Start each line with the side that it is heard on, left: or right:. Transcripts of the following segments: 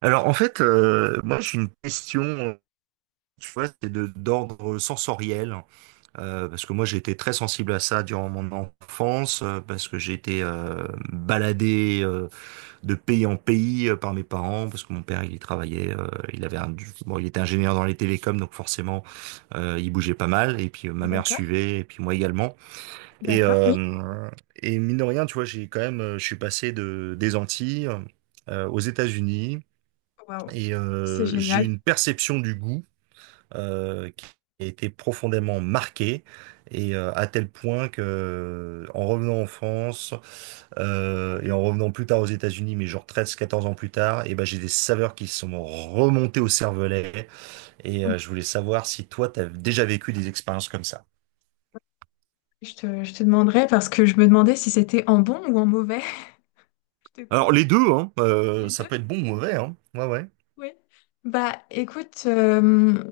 right: Alors en fait, moi j'ai une question, tu vois, c'est de d'ordre sensoriel, parce que moi j'ai été très sensible à ça durant mon enfance, parce que j'ai été baladé de pays en pays par mes parents, parce que mon père il y travaillait, il avait un, bon, il était ingénieur dans les télécoms, donc forcément il bougeait pas mal, et puis ma mère
left: D'accord,
right: suivait, et puis moi également, et
left: d'accord, oui.
right: euh, et mine de rien, tu vois, j'ai quand même, je suis passé de des Antilles aux États-Unis.
left: Waouh,
right: Et
left: c'est
right: j'ai
left: génial.
right: une perception du goût qui a été profondément marquée, et à tel point que, en revenant en France et en revenant plus tard aux États-Unis, mais genre 13, 14 ans plus tard, et ben j'ai des saveurs qui sont remontées au cervelet. Et je voulais savoir si toi, tu as déjà vécu des expériences comme ça.
left: Je te demanderais parce que je me demandais si c'était en bon ou en mauvais. Je te
right: Alors
left: coupe
right: les deux, hein,
left: les
right: ça
left: deux.
right: peut être bon ou mauvais, hein. Ouais, ouais.
left: Oui. Bah, écoute,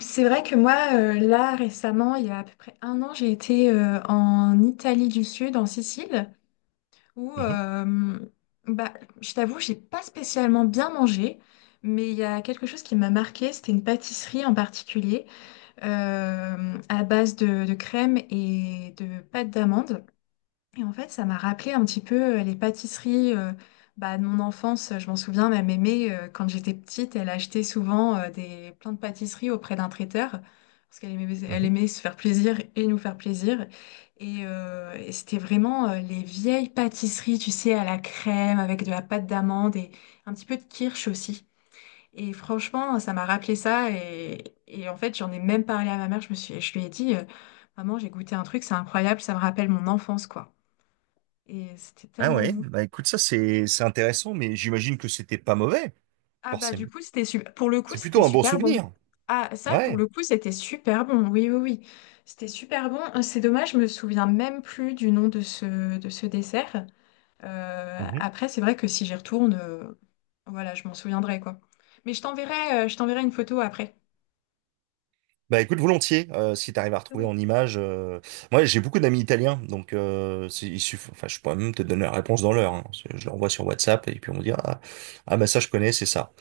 left: c'est vrai que moi, là, récemment, il y a à peu près un an, j'ai été en Italie du Sud, en Sicile, où,
right: Mhm,
left: bah, je t'avoue, j'ai pas spécialement bien mangé, mais il y a quelque chose qui m'a marqué, c'était une pâtisserie en particulier, à base de crème et de pâte d'amande. Et en fait, ça m'a rappelé un petit peu les pâtisseries, bah, de mon enfance. Je m'en souviens, ma mémé, quand j'étais petite, elle achetait souvent plein de pâtisseries auprès d'un traiteur. Parce qu'elle aimait, elle
right: mhm.
left: aimait se faire plaisir et nous faire plaisir. Et c'était vraiment les vieilles pâtisseries, tu sais, à la crème, avec de la pâte d'amande et un petit peu de kirsch aussi. Et franchement, ça m'a rappelé ça. Et en fait, j'en ai même parlé à ma mère. Je lui ai dit, Maman, j'ai goûté un truc, c'est incroyable, ça me rappelle mon enfance, quoi. Et c'était
right: Ah
left: tellement
right: ouais,
left: bon.
right: bah écoute, ça, c'est intéressant, mais j'imagine que c'était pas mauvais,
left: Ah bah du
right: forcément.
left: coup, c'était super. Pour le coup,
right: C'est
left: c'était
right: plutôt un bon
left: super bon.
right: souvenir.
left: Ah, ça, pour
right: Ouais.
left: le coup, c'était super bon. Oui, oui, oui. C'était super bon. C'est dommage, je me souviens même plus du nom de ce dessert.
right: Mhm.
left: Après, c'est vrai que si j'y retourne, voilà, je m'en souviendrai, quoi. Mais je t'enverrai une photo après.
right: Bah écoute, volontiers, si t'arrives à retrouver
left: Oui.
right: en images. Moi, j'ai beaucoup d'amis italiens, donc enfin, je pourrais même te donner la réponse dans l'heure, hein. Je leur envoie sur WhatsApp et puis on me dit ah, ah bah ça je connais, c'est ça.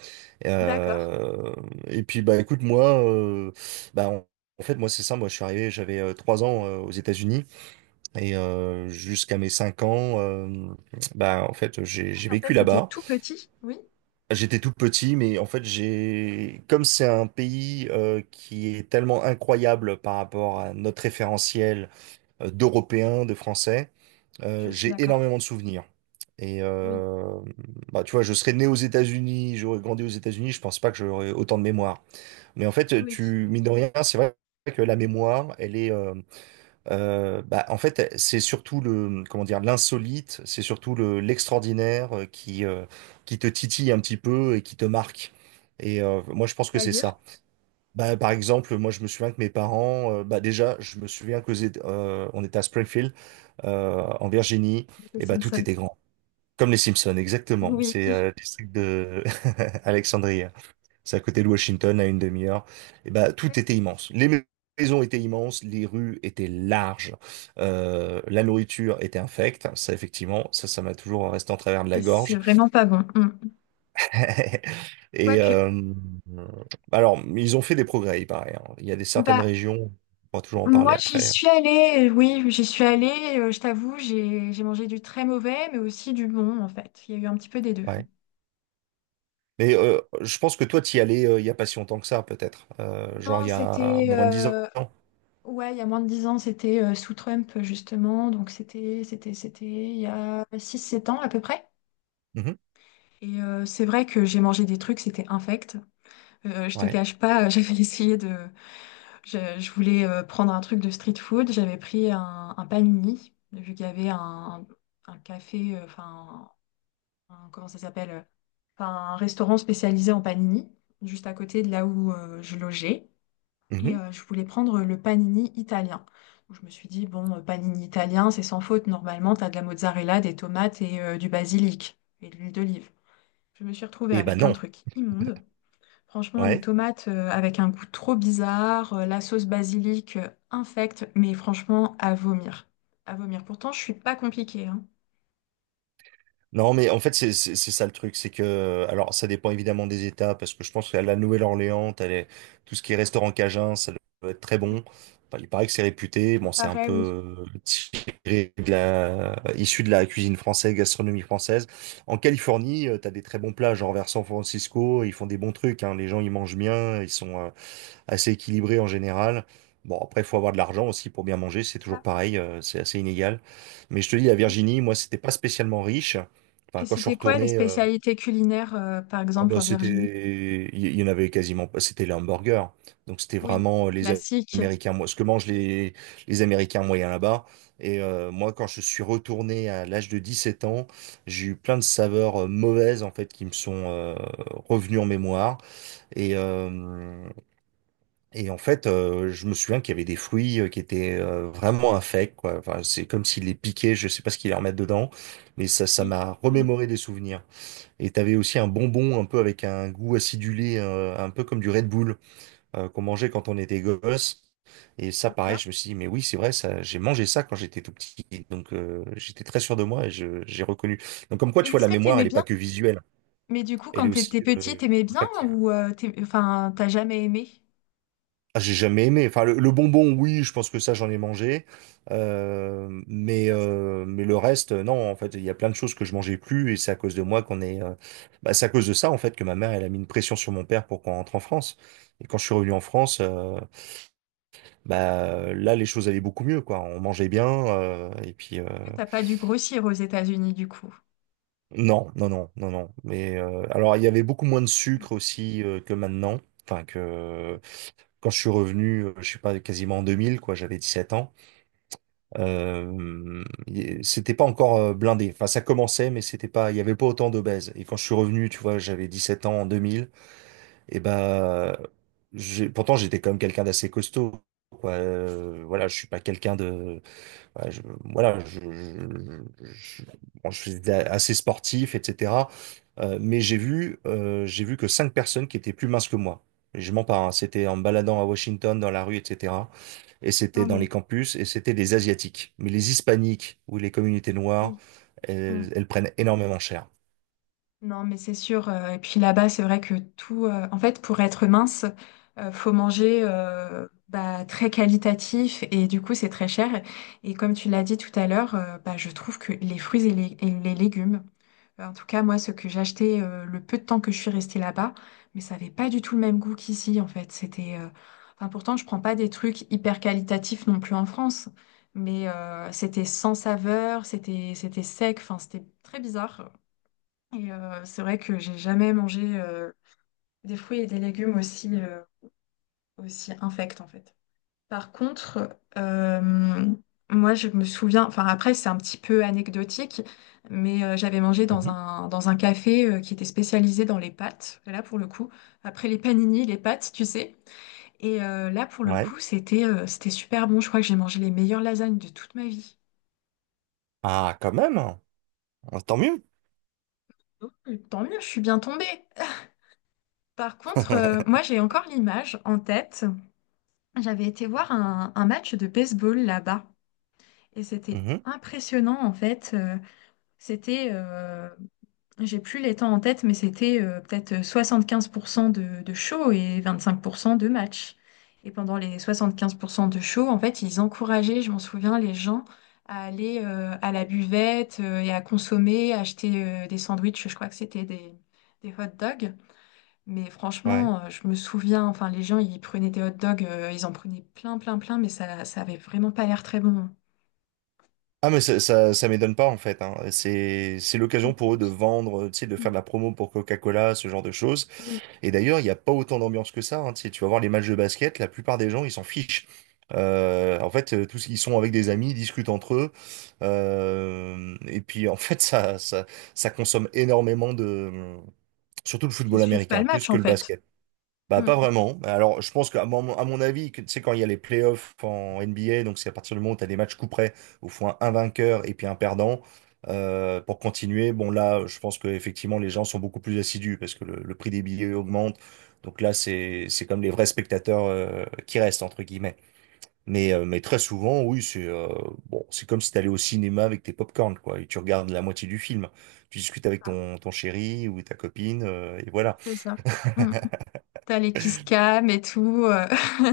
left: D'accord.
right: Euh, Et puis bah écoute, moi, bah en en fait moi c'est ça. Moi je suis arrivé, j'avais 3 ans aux États-Unis et jusqu'à mes 5 ans, bah en fait j'ai
left: Oui,
right: j'ai
left: en fait,
right: vécu
left: c'était
right: là-bas.
left: tout petit. Oui,
right: J'étais tout petit, mais en fait, j'ai, comme c'est un pays qui est tellement incroyable par rapport à notre référentiel d'Européens, de Français,
left: je suis
right: j'ai
left: d'accord.
right: énormément de souvenirs. Et
left: Oui,
right: bah, tu vois, je serais né aux États-Unis, j'aurais grandi aux États-Unis, je pense pas que j'aurais autant de mémoire. Mais en fait,
left: oui.
right: tu, mine de rien, c'est vrai que la mémoire, elle est, bah, en fait, c'est surtout le, comment dire, l'insolite, c'est surtout le, l'extraordinaire qui te titille un petit peu et qui te marque. Et moi, je pense que c'est
left: C'est-à-dire
right: ça. Bah, par exemple, moi, je me souviens que mes parents, bah, déjà, je me souviens que on était à Springfield, en Virginie,
left: les
right: et bah, tout
left: Simpsons.
right: était grand. Comme les Simpsons, exactement.
left: Oui,
right: C'est le district de Alexandrie. C'est à côté de Washington, à une demi-heure. Et ben, tout était immense. Les maisons étaient immenses, les rues étaient larges, la nourriture était infecte. Ça, effectivement, ça m'a toujours resté en travers de la
left: oui, c'est
right: gorge.
left: vraiment pas bon. Mm.
right: Et
left: Quoique,
right: alors, ils ont fait des progrès, il paraît, hein. Il y a des certaines
left: bah,
right: régions, on va toujours en
left: moi,
right: parler
left: j'y
right: après.
left: suis allée. Oui, j'y suis allée. Je t'avoue, j'ai mangé du très mauvais, mais aussi du bon, en fait. Il y a eu un petit peu des deux.
right: Ouais. Mais je pense que toi, t'y allais il y a pas si longtemps que ça, peut-être. Genre, il
left: Non,
right: y a
left: c'était
right: moins de 10 ans.
left: ouais, il y a moins de 10 ans, c'était sous Trump justement, donc c'était il y a 6, 7 ans à peu près.
right: Mhm.
left: Et c'est vrai que j'ai mangé des trucs, c'était infect. Je te
right: Ouais.
left: cache pas, j'avais essayé de. Je voulais prendre un truc de street food. J'avais pris un panini, vu qu'il y avait un café, enfin, comment ça s'appelle? Enfin, un restaurant spécialisé en panini, juste à côté de là où je logeais. Et
right: Mhm.
left: je voulais prendre le panini italien. Donc, je me suis dit, bon, panini italien, c'est sans faute. Normalement, t'as de la mozzarella, des tomates et du basilic et de l'huile d'olive. Je me suis retrouvée
right: Et ben
left: avec un
right: non.
left: truc immonde. Franchement, des
right: Ouais.
left: tomates avec un goût trop bizarre, la sauce basilic infecte, mais franchement, à vomir. À vomir. Pourtant, je suis pas compliquée, hein.
right: Non, mais en fait, c'est ça le truc, c'est que, alors, ça dépend évidemment des États, parce que je pense qu'à la Nouvelle-Orléans, tout ce qui est restaurant cajun, ça doit être très
left: Oui,
right: bon. Enfin, il paraît que c'est réputé,
left: il
right: bon, c'est un
left: paraît, oui.
right: peu tiré de la, issu de la cuisine française, gastronomie française. En Californie, t'as des très bons plats, genre vers San Francisco, ils font des bons trucs, hein. Les gens, ils mangent bien, ils sont, assez équilibré en général. Bon, après, il faut avoir de l'argent aussi pour bien manger, c'est toujours
left: Ça.
right: pareil, c'est assez inégal. Mais je te dis, la Virginie, moi, c'était pas spécialement riche. Enfin,
left: Et
right: quand je suis
left: c'était quoi les
right: retourné,
left: spécialités culinaires, par
right: oh,
left: exemple,
right: bah,
left: en Virginie?
right: c'était, il y en avait quasiment pas, c'était les hamburgers. Donc, c'était
left: Oui,
right: vraiment les
left: classique.
right: Américains, moi, ce que mangent les Américains moyens là-bas. Et moi, quand je suis retourné à l'âge de 17 ans, j'ai eu plein de saveurs mauvaises, en fait, qui me sont revenues en mémoire. Et, en fait, je me souviens qu'il y avait des fruits qui étaient vraiment infects, quoi. Enfin, c'est comme s'il les piquait. Je sais pas ce qu'ils leur mettent dedans, mais ça
left: Oui.
right: m'a
left: Mm.
right: remémoré des souvenirs. Et t'avais aussi un bonbon un peu avec un goût acidulé, un peu comme du Red Bull, qu'on mangeait quand on était gosse. Et ça, pareil, je
left: D'accord.
right: me suis dit, mais oui, c'est vrai, ça, j'ai mangé ça quand j'étais tout petit. Donc, j'étais très sûr de moi et j'ai reconnu. Donc, comme quoi,
left: Et
right: tu vois,
left: est-ce
right: la
left: que
right: mémoire, elle
left: t'aimais
right: est pas
left: bien?
right: que visuelle,
left: Mais du coup,
right: elle
left: quand
right: est aussi,
left: t'étais petite, t'aimais bien
right: olfactive.
left: ou enfin, t'as jamais aimé?
right: Ah, j'ai jamais aimé. Enfin, le bonbon, oui, je pense que ça, j'en ai mangé. Mais,
left: Parce que
right: mais le reste, non, en fait, il y a plein de choses que je mangeais plus et c'est à cause de moi qu'on est. Bah, c'est à cause de ça, en fait, que ma mère, elle a mis une pression sur mon père pour qu'on rentre en France. Et quand je suis revenu en France, bah, là, les choses allaient beaucoup mieux, quoi. On mangeait bien. Et puis,
left: t'as pas dû grossir aux États-Unis, du coup.
right: non, non, non, non, non. Mais alors, il y avait beaucoup moins de sucre aussi que maintenant. Enfin, que quand je suis revenu, je sais pas, quasiment en 2000, quoi, j'avais 17 ans. C'était pas encore blindé. Enfin, ça commençait, mais c'était pas, il y avait pas autant d'obèses. Et quand je suis revenu, tu vois, j'avais 17 ans en deux mille. Et ben, j'ai, pourtant, j'étais quand même quelqu'un d'assez costaud. Quoi. Voilà, je suis pas quelqu'un de, ouais, voilà, bon, je suis assez sportif, etc. Mais j'ai vu que 5 personnes qui étaient plus minces que moi. Et je mens pas, hein. C'était en me baladant à Washington dans la rue, etc., et c'était
left: Non,
right: dans
left: mais
right: les campus, et c'était des Asiatiques. Mais les Hispaniques ou les communautés noires,
left: oui.
right: elles, elles prennent énormément cher.
left: Non, mais c'est sûr. Et puis là-bas, c'est vrai que tout. En fait, pour être mince, faut manger bah, très qualitatif et du coup, c'est très cher. Et comme tu l'as dit tout à l'heure, bah, je trouve que les fruits et les légumes, en tout cas, moi, ce que j'achetais le peu de temps que je suis restée là-bas, mais ça n'avait pas du tout le même goût qu'ici, en fait. C'était. Enfin, pourtant, je prends pas des trucs hyper qualitatifs non plus en France, mais c'était sans saveur, c'était sec. Enfin, c'était très bizarre. Et c'est vrai que j'ai jamais mangé des fruits et des légumes aussi, aussi infects en fait. Par contre, euh, moi je me souviens, enfin après c'est un petit peu anecdotique, mais j'avais mangé dans
right: Mhm.
left: un café qui était spécialisé dans les pâtes. Et là pour le coup, après les paninis, les pâtes, tu sais. Et là pour le
right: Ouais.
left: coup, c'était super bon. Je crois que j'ai mangé les meilleures lasagnes de toute ma vie.
right: Ah, quand même. Ah, tant mieux.
left: Donc, tant mieux, je suis bien tombée. Par contre, moi j'ai encore l'image en tête. J'avais été voir un match de baseball là-bas et c'était
right: Mhm.
left: impressionnant en fait. C'était, euh, j'ai plus les temps en tête, mais c'était peut-être 75% de show et 25% de match. Et pendant les 75% de show, en fait, ils encourageaient, je m'en souviens, les gens à aller à la buvette et à consommer, acheter des sandwichs, je crois que c'était des hot dogs. Mais
right: Ouais.
left: franchement, je me souviens, enfin, les gens, ils prenaient des hot dogs, ils en prenaient plein, plein, plein, mais ça avait vraiment pas l'air très bon.
right: Ah, mais ça m'étonne pas, en fait, hein. C'est
left: Mm.
right: l'occasion pour eux de vendre, tu sais, de faire de la promo pour Coca-Cola, ce genre de choses.
left: Oui.
right: Et d'ailleurs, il n'y a pas autant d'ambiance que ça, hein. Tu sais, tu vas voir les matchs de basket, la plupart des gens, ils s'en fichent. En fait, tous ils sont avec des amis, ils discutent entre eux. Et puis, en fait, ça consomme énormément de, surtout le
left: Ils
right: football
left: suivent pas le
right: américain, plus
left: match,
right: que
left: en
right: le
left: fait.
right: basket. Bah,
left: Mm.
right: pas vraiment. Alors, je pense à mon avis, que, tu sais, quand il y a les playoffs en NBA, donc c'est à partir du moment où tu as des matchs coup près, au il un, vainqueur et puis un perdant, pour continuer, bon là, je pense que effectivement les gens sont beaucoup plus assidus parce que le prix des billets augmente. Donc là, c'est comme les vrais spectateurs, qui restent, entre guillemets. Mais, mais très souvent, oui, c'est bon, c'est comme si tu allais au cinéma avec tes pop-corn quoi, et tu regardes la moitié du film. Tu discutes avec
left: Ah,
right: ton chéri ou ta copine, et voilà.
left: c'est ça. Mm. T'as les kiss cam et tout.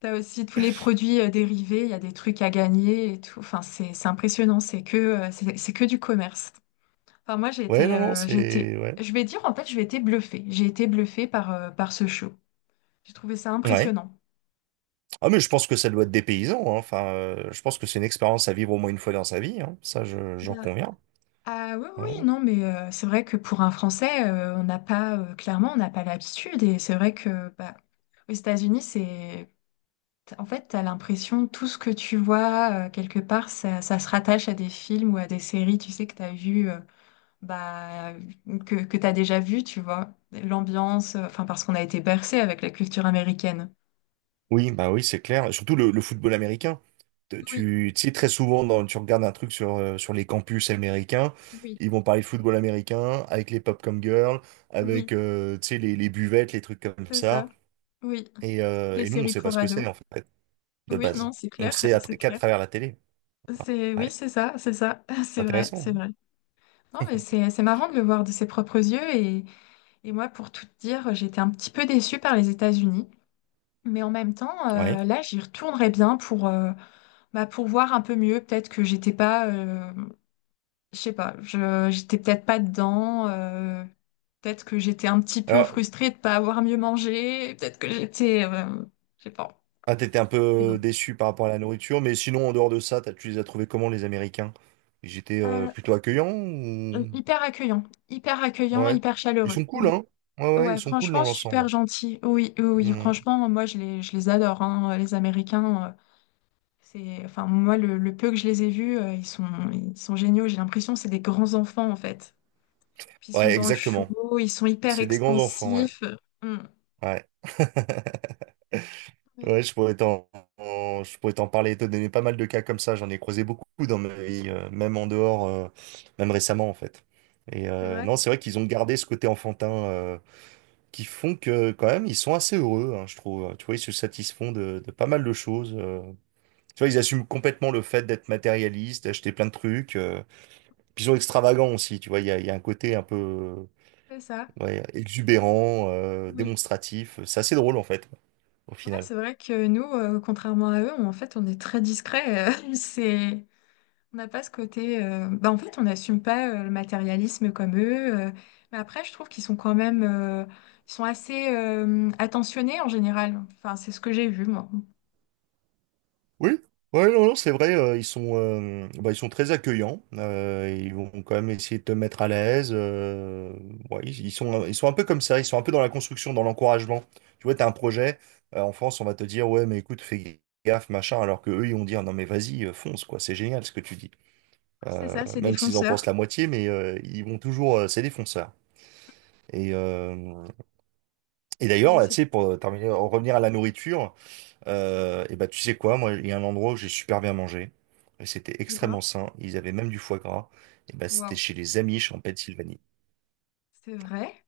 left: T'as aussi tous les produits dérivés. Il y a des trucs à gagner et tout. Enfin, c'est impressionnant. C'est que du commerce. Enfin, moi, j'ai
right: Ouais,
left: été,
right: non, non, c'est... Ouais.
left: je vais dire, en fait, j'ai été bluffée. J'ai été bluffée par ce show. J'ai trouvé ça
right: Ouais.
left: impressionnant.
right: Ah mais je pense que ça doit être des paysans, hein. Enfin, je pense que c'est une expérience à vivre au moins une fois dans sa vie, hein. Ça, j'en conviens.
left: Ah oui, oui,
right: Ouais.
left: non, mais c'est vrai que pour un Français, on n'a pas, clairement, on n'a pas l'habitude. Et c'est vrai que bah, aux États-Unis, en fait, t'as l'impression, tout ce que tu vois, quelque part, ça se rattache à des films ou à des séries, tu sais, que t'as vu, bah, mmh, que t'as déjà vu, tu vois. L'ambiance, enfin, parce qu'on a été bercé avec la culture américaine.
right: Oui, bah oui, c'est clair. Et surtout le football américain.
left: Oui,
right: Tu, tu sais, très souvent, dans, tu regardes un truc sur, sur les campus américains,
left: oui,
right: ils vont parler de football américain avec les pop comme girls, avec
left: oui,
right: tu sais, les buvettes, les trucs comme
left: c'est ça.
right: ça.
left: Oui,
right: Et,
left: les
right: nous, on
left: séries
right: sait pas
left: pour
right: ce que
left: ados.
right: c'est, en fait, de
left: Oui, non,
right: base.
left: c'est
right: On le
left: clair,
right: sait
left: c'est
right: qu'à
left: clair.
right: travers la télé.
left: C'est oui,
right: Ouais,
left: c'est ça,
right: c'est
left: c'est vrai,
right: intéressant,
left: c'est vrai. Non, mais c'est marrant de le voir de ses propres yeux et moi, pour tout te dire, j'étais un petit peu déçue par les États-Unis, mais en même temps,
right: hein. Ouais.
left: là, j'y retournerais bien pour bah, pour voir un peu mieux. Peut-être que j'étais pas, je sais pas, je j'étais peut-être pas dedans. Peut-être que j'étais un petit peu
right: Alors,
left: frustrée de pas avoir mieux mangé. Peut-être que j'étais, je sais pas.
right: ah, t'étais un peu
left: Mais bon,
right: déçu par rapport à la nourriture, mais sinon, en dehors de ça, tu les as trouvés comment, les Américains? Ils étaient
left: Euh,
right: plutôt accueillants ou...
left: hyper accueillant, hyper accueillant,
right: Ouais.
left: hyper
right: Ils
left: chaleureux.
right: sont cool,
left: Oui.
right: hein? Ouais, ouais, ils
left: Ouais,
right: sont cool dans
left: franchement,
right: l'ensemble.
left: super gentil. Oui, oui, oui,
right: Hmm.
left: franchement, moi, je les adore, hein, les Américains. Enfin, moi, le peu que je les ai vus, ils sont géniaux. J'ai l'impression que c'est des grands enfants, en fait. Puis ils sont
right: Ouais,
left: dans le show,
right: exactement.
left: ils sont hyper
right: C'est des grands enfants, ouais.
left: expansifs. Mm.
right: Ouais.
left: Oui,
right: Ouais, je pourrais t'en parler, et te donner pas mal de cas comme ça. J'en ai croisé beaucoup dans ma vie, même en dehors, même récemment, en fait.
left: c'est vrai,
right: Non, c'est vrai qu'ils ont gardé ce côté enfantin qui font que quand même ils sont assez heureux, hein, je trouve. Tu vois, ils se satisfont de pas mal de choses. Tu vois, ils assument complètement le fait d'être matérialiste, d'acheter plein de trucs. Puis ils sont extravagants aussi, tu vois, il y a un côté un peu
left: c'est ça.
right: ouais, exubérant,
left: Oui.
right: démonstratif. C'est assez drôle en fait, au
left: Ouais,
right: final.
left: c'est vrai que nous, contrairement à eux, en fait, on est très discret. c'est, On n'a pas ce côté. Bah, en fait, on n'assume pas le matérialisme comme eux. Mais après, je trouve qu'ils sont quand même. Ils sont assez attentionnés en général. Enfin, c'est ce que j'ai vu, moi.
right: Oui, ouais, non, non, c'est vrai, bah, ils sont très accueillants. Ils vont quand même essayer de te mettre à l'aise. Ouais, ils sont un peu comme ça. Ils sont un peu dans la construction, dans l'encouragement. Tu vois, t'as un projet. En France, on va te dire, ouais, mais écoute, fais gaffe, machin. Alors que eux, ils vont dire, non, mais vas-y, fonce, quoi. C'est génial ce que tu dis.
left: C'est ça, c'est
right: Même s'ils en pensent la
left: défonceur.
right: moitié, mais c'est des fonceurs. Et, euh, et d'ailleurs,
left: C'est
right: là,
left: c'est
right: tu
left: très
right: sais, pour terminer, en revenir à la nourriture. Et bah tu sais quoi, moi il y a un endroit où j'ai super bien mangé. Et c'était
left: dis-moi.
right: extrêmement sain. Ils avaient même du foie gras. Et bah c'était
left: Waouh.
right: chez les Amish en Pennsylvanie.
left: C'est vrai?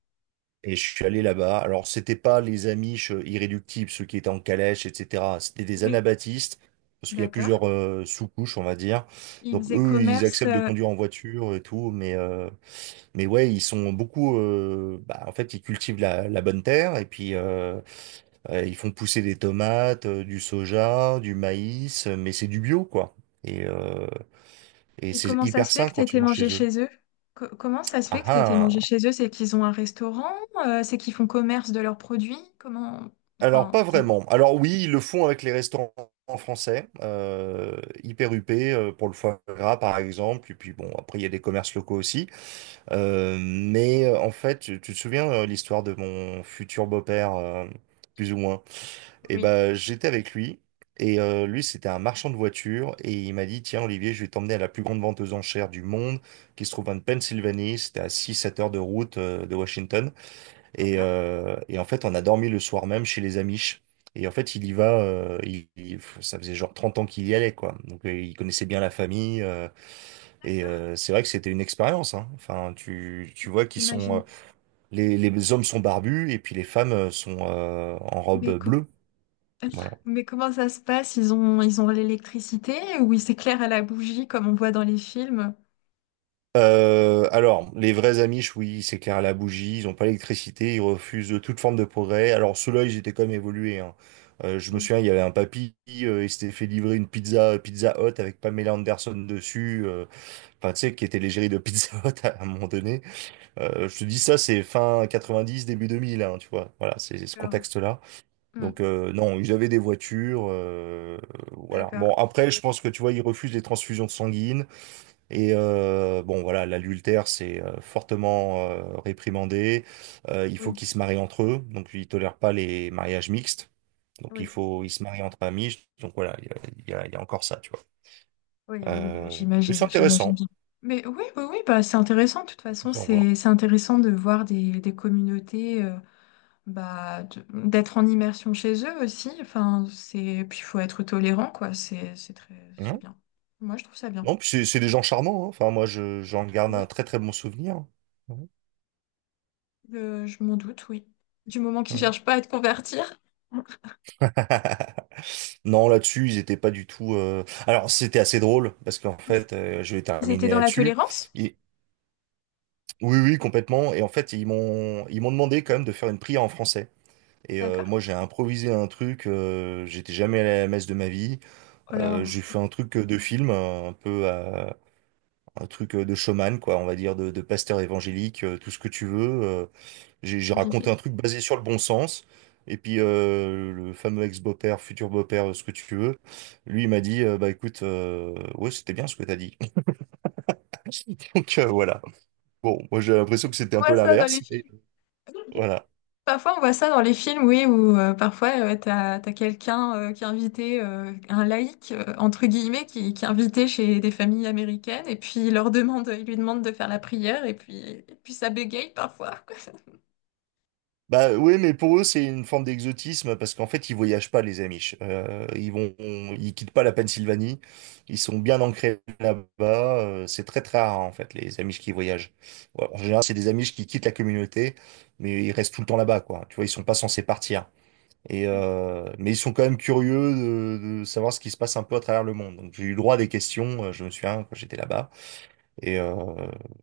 right: Et je suis allé
left: Ouais.
right: là-bas. Alors c'était pas les Amish irréductibles, ceux qui étaient en calèche, etc. C'était des
left: Oui.
right: anabaptistes. Parce qu'il y a
left: D'accord.
right: plusieurs sous-couches, on va dire.
left: Ils
right: Donc
left: faisaient
right: eux, ils
left: commerce.
right: acceptent de
left: euh,
right: conduire en voiture et tout, mais ouais, ils sont beaucoup. Bah, en fait, ils cultivent la bonne terre et puis ils font pousser des tomates, du soja, du maïs, mais c'est du bio, quoi. Et, euh, et
left: Et
right: c'est
left: comment ça se
right: hyper
left: fait
right: sain
left: que tu
right: quand tu
left: étais
right: manges
left: mangé
right: chez eux.
left: chez eux? Comment ça se fait
right: Ah
left: que tu étais mangé
right: ah.
left: chez eux? C'est qu'ils ont un restaurant? C'est qu'ils font commerce de leurs produits? Comment.
right: Alors,
left: Enfin.
right: pas vraiment. Alors oui, ils le font avec les restaurants français, hyper huppés, pour le foie gras par exemple, et puis bon, après il y a des commerces locaux aussi. Mais en fait, tu te souviens l'histoire de mon futur beau-père, plus ou moins? Et
left: Oui.
right: ben, j'étais avec lui, et lui c'était un marchand de voitures, et il m'a dit, tiens Olivier, je vais t'emmener à la plus grande vente aux enchères du monde, qui se trouve en Pennsylvanie, c'était à 6 7 heures de route de Washington.
left: D'accord.
right: Et en fait, on a dormi le soir même chez les Amish. Et en fait, il y va, ça faisait genre 30 ans qu'il y allait, quoi. Donc, il connaissait bien la famille.
left: D'accord.
right: C'est vrai que c'était une expérience, hein. Enfin, tu vois qu'ils sont...
left: J'imagine.
right: les hommes sont barbus et puis les femmes sont en
left: Mais,
right: robe
left: co-
right: bleue. Voilà.
left: mais comment ça se passe? Ils ont l'électricité ou ils s'éclairent à la bougie comme on voit dans les films?
right: Alors, les vrais Amish, oui, c'est clair à la bougie, ils n'ont pas l'électricité, ils refusent toute forme de progrès. Alors, ceux-là, ils étaient quand même évolués, hein. Je me
left: Oui,
right: souviens, il y avait un papy, il s'était fait livrer une pizza, Pizza Hut avec Pamela Anderson dessus, enfin, tu sais, qui était l'égérie de Pizza Hut à un moment donné. Je te dis ça, c'est fin 90, début 2000, hein, tu vois. Voilà, c'est ce
left: d'accord.
right: contexte-là.
left: Hmm,
right: Donc, non, ils avaient des voitures, voilà. Bon,
left: d'accord.
right: après, je pense que, tu vois, ils refusent les transfusions sanguines. Bon, voilà, l'adultère, c'est fortement réprimandé. Il faut
left: Oui,
right: qu'ils se marient entre eux, donc ils tolèrent pas les mariages mixtes. Donc il
left: oui,
right: faut, ils se marient entre amis. Donc voilà, il y a encore ça, tu vois.
left: oui, oui, oui,
right: Mais c'est
left: j'imagine, j'imagine
right: intéressant.
left: bien. Mais oui, oui, oui, bah, c'est intéressant. De toute façon,
right: C'est à voir.
left: c'est intéressant de voir des communautés, bah, d'être en immersion chez eux aussi. Enfin, puis il faut être tolérant, quoi. C'est
right: Hein.
left: bien. Moi, je trouve ça bien.
right: Non, puis c'est des gens charmants, hein. Enfin, moi, j'en garde un très très bon souvenir. Mhm.
left: Je m'en doute, oui. Du moment qu'ils
right: Mhm.
left: cherchent pas à te convertir.
right: Non, là-dessus, ils étaient pas du tout. Alors, c'était assez drôle parce qu'en
left: Est-ce
right: fait, je vais
left: qu'ils étaient
right: terminer
left: dans la
right: là-dessus.
left: tolérance?
right: Oui, oui, complètement. Et en fait, ils m'ont demandé quand même de faire une prière en français.
left: D'accord.
right: Moi, j'ai improvisé un truc. J'étais jamais allé à la messe de ma vie.
left: Alors,
right: J'ai fait un truc de film, un truc de showman, quoi. On va dire de pasteur évangélique, tout ce que tu veux. J'ai
left: on vit ça.
right: raconté un truc basé sur le bon sens. Et puis le fameux ex-beau-père, futur beau-père, ce que tu veux, lui, il m'a dit, bah écoute, ouais, c'était bien ce que t'as dit. Donc voilà. Bon, moi, j'ai l'impression
left: On
right: que c'était un peu
left: voit ça dans les
right: l'inverse, mais
left: films.
right: voilà.
left: Parfois, on voit ça dans les films, oui, où parfois, t'as quelqu'un qui est invité, un laïc, entre guillemets, qui est invité chez des familles américaines, et puis il leur demande, il lui demande de faire la prière, et puis ça bégaye parfois, quoi.
right: Bah oui, mais pour eux, c'est une forme d'exotisme parce qu'en fait, ils voyagent pas, les Amish. Ils quittent pas la Pennsylvanie. Ils sont bien ancrés là-bas. C'est très très rare en fait les Amish qui voyagent. Ouais, en général, c'est des Amish qui quittent la communauté, mais ils restent tout le temps là-bas, quoi. Tu vois, ils sont pas censés partir.
left: Oui,
right: Mais ils sont quand même curieux de savoir ce qui se passe un peu à travers le monde. Donc j'ai eu le droit à des questions. Je me souviens quand j'étais là-bas. Et euh,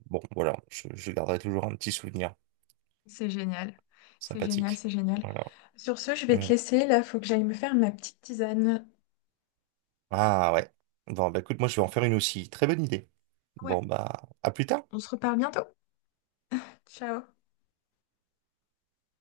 right: bon, voilà, je garderai toujours un petit souvenir
left: c'est génial. C'est génial,
right: sympathique.
left: c'est génial.
right: Voilà.
left: Sur ce, je vais te
right: Mm.
left: laisser, là, faut que j'aille me faire ma petite tisane.
right: Ah ouais. Bon, bah écoute, moi je vais en faire une aussi. Très bonne idée.
left: Ouais.
right: Bon, bah, à plus tard.
left: On se reparle bientôt. Ciao.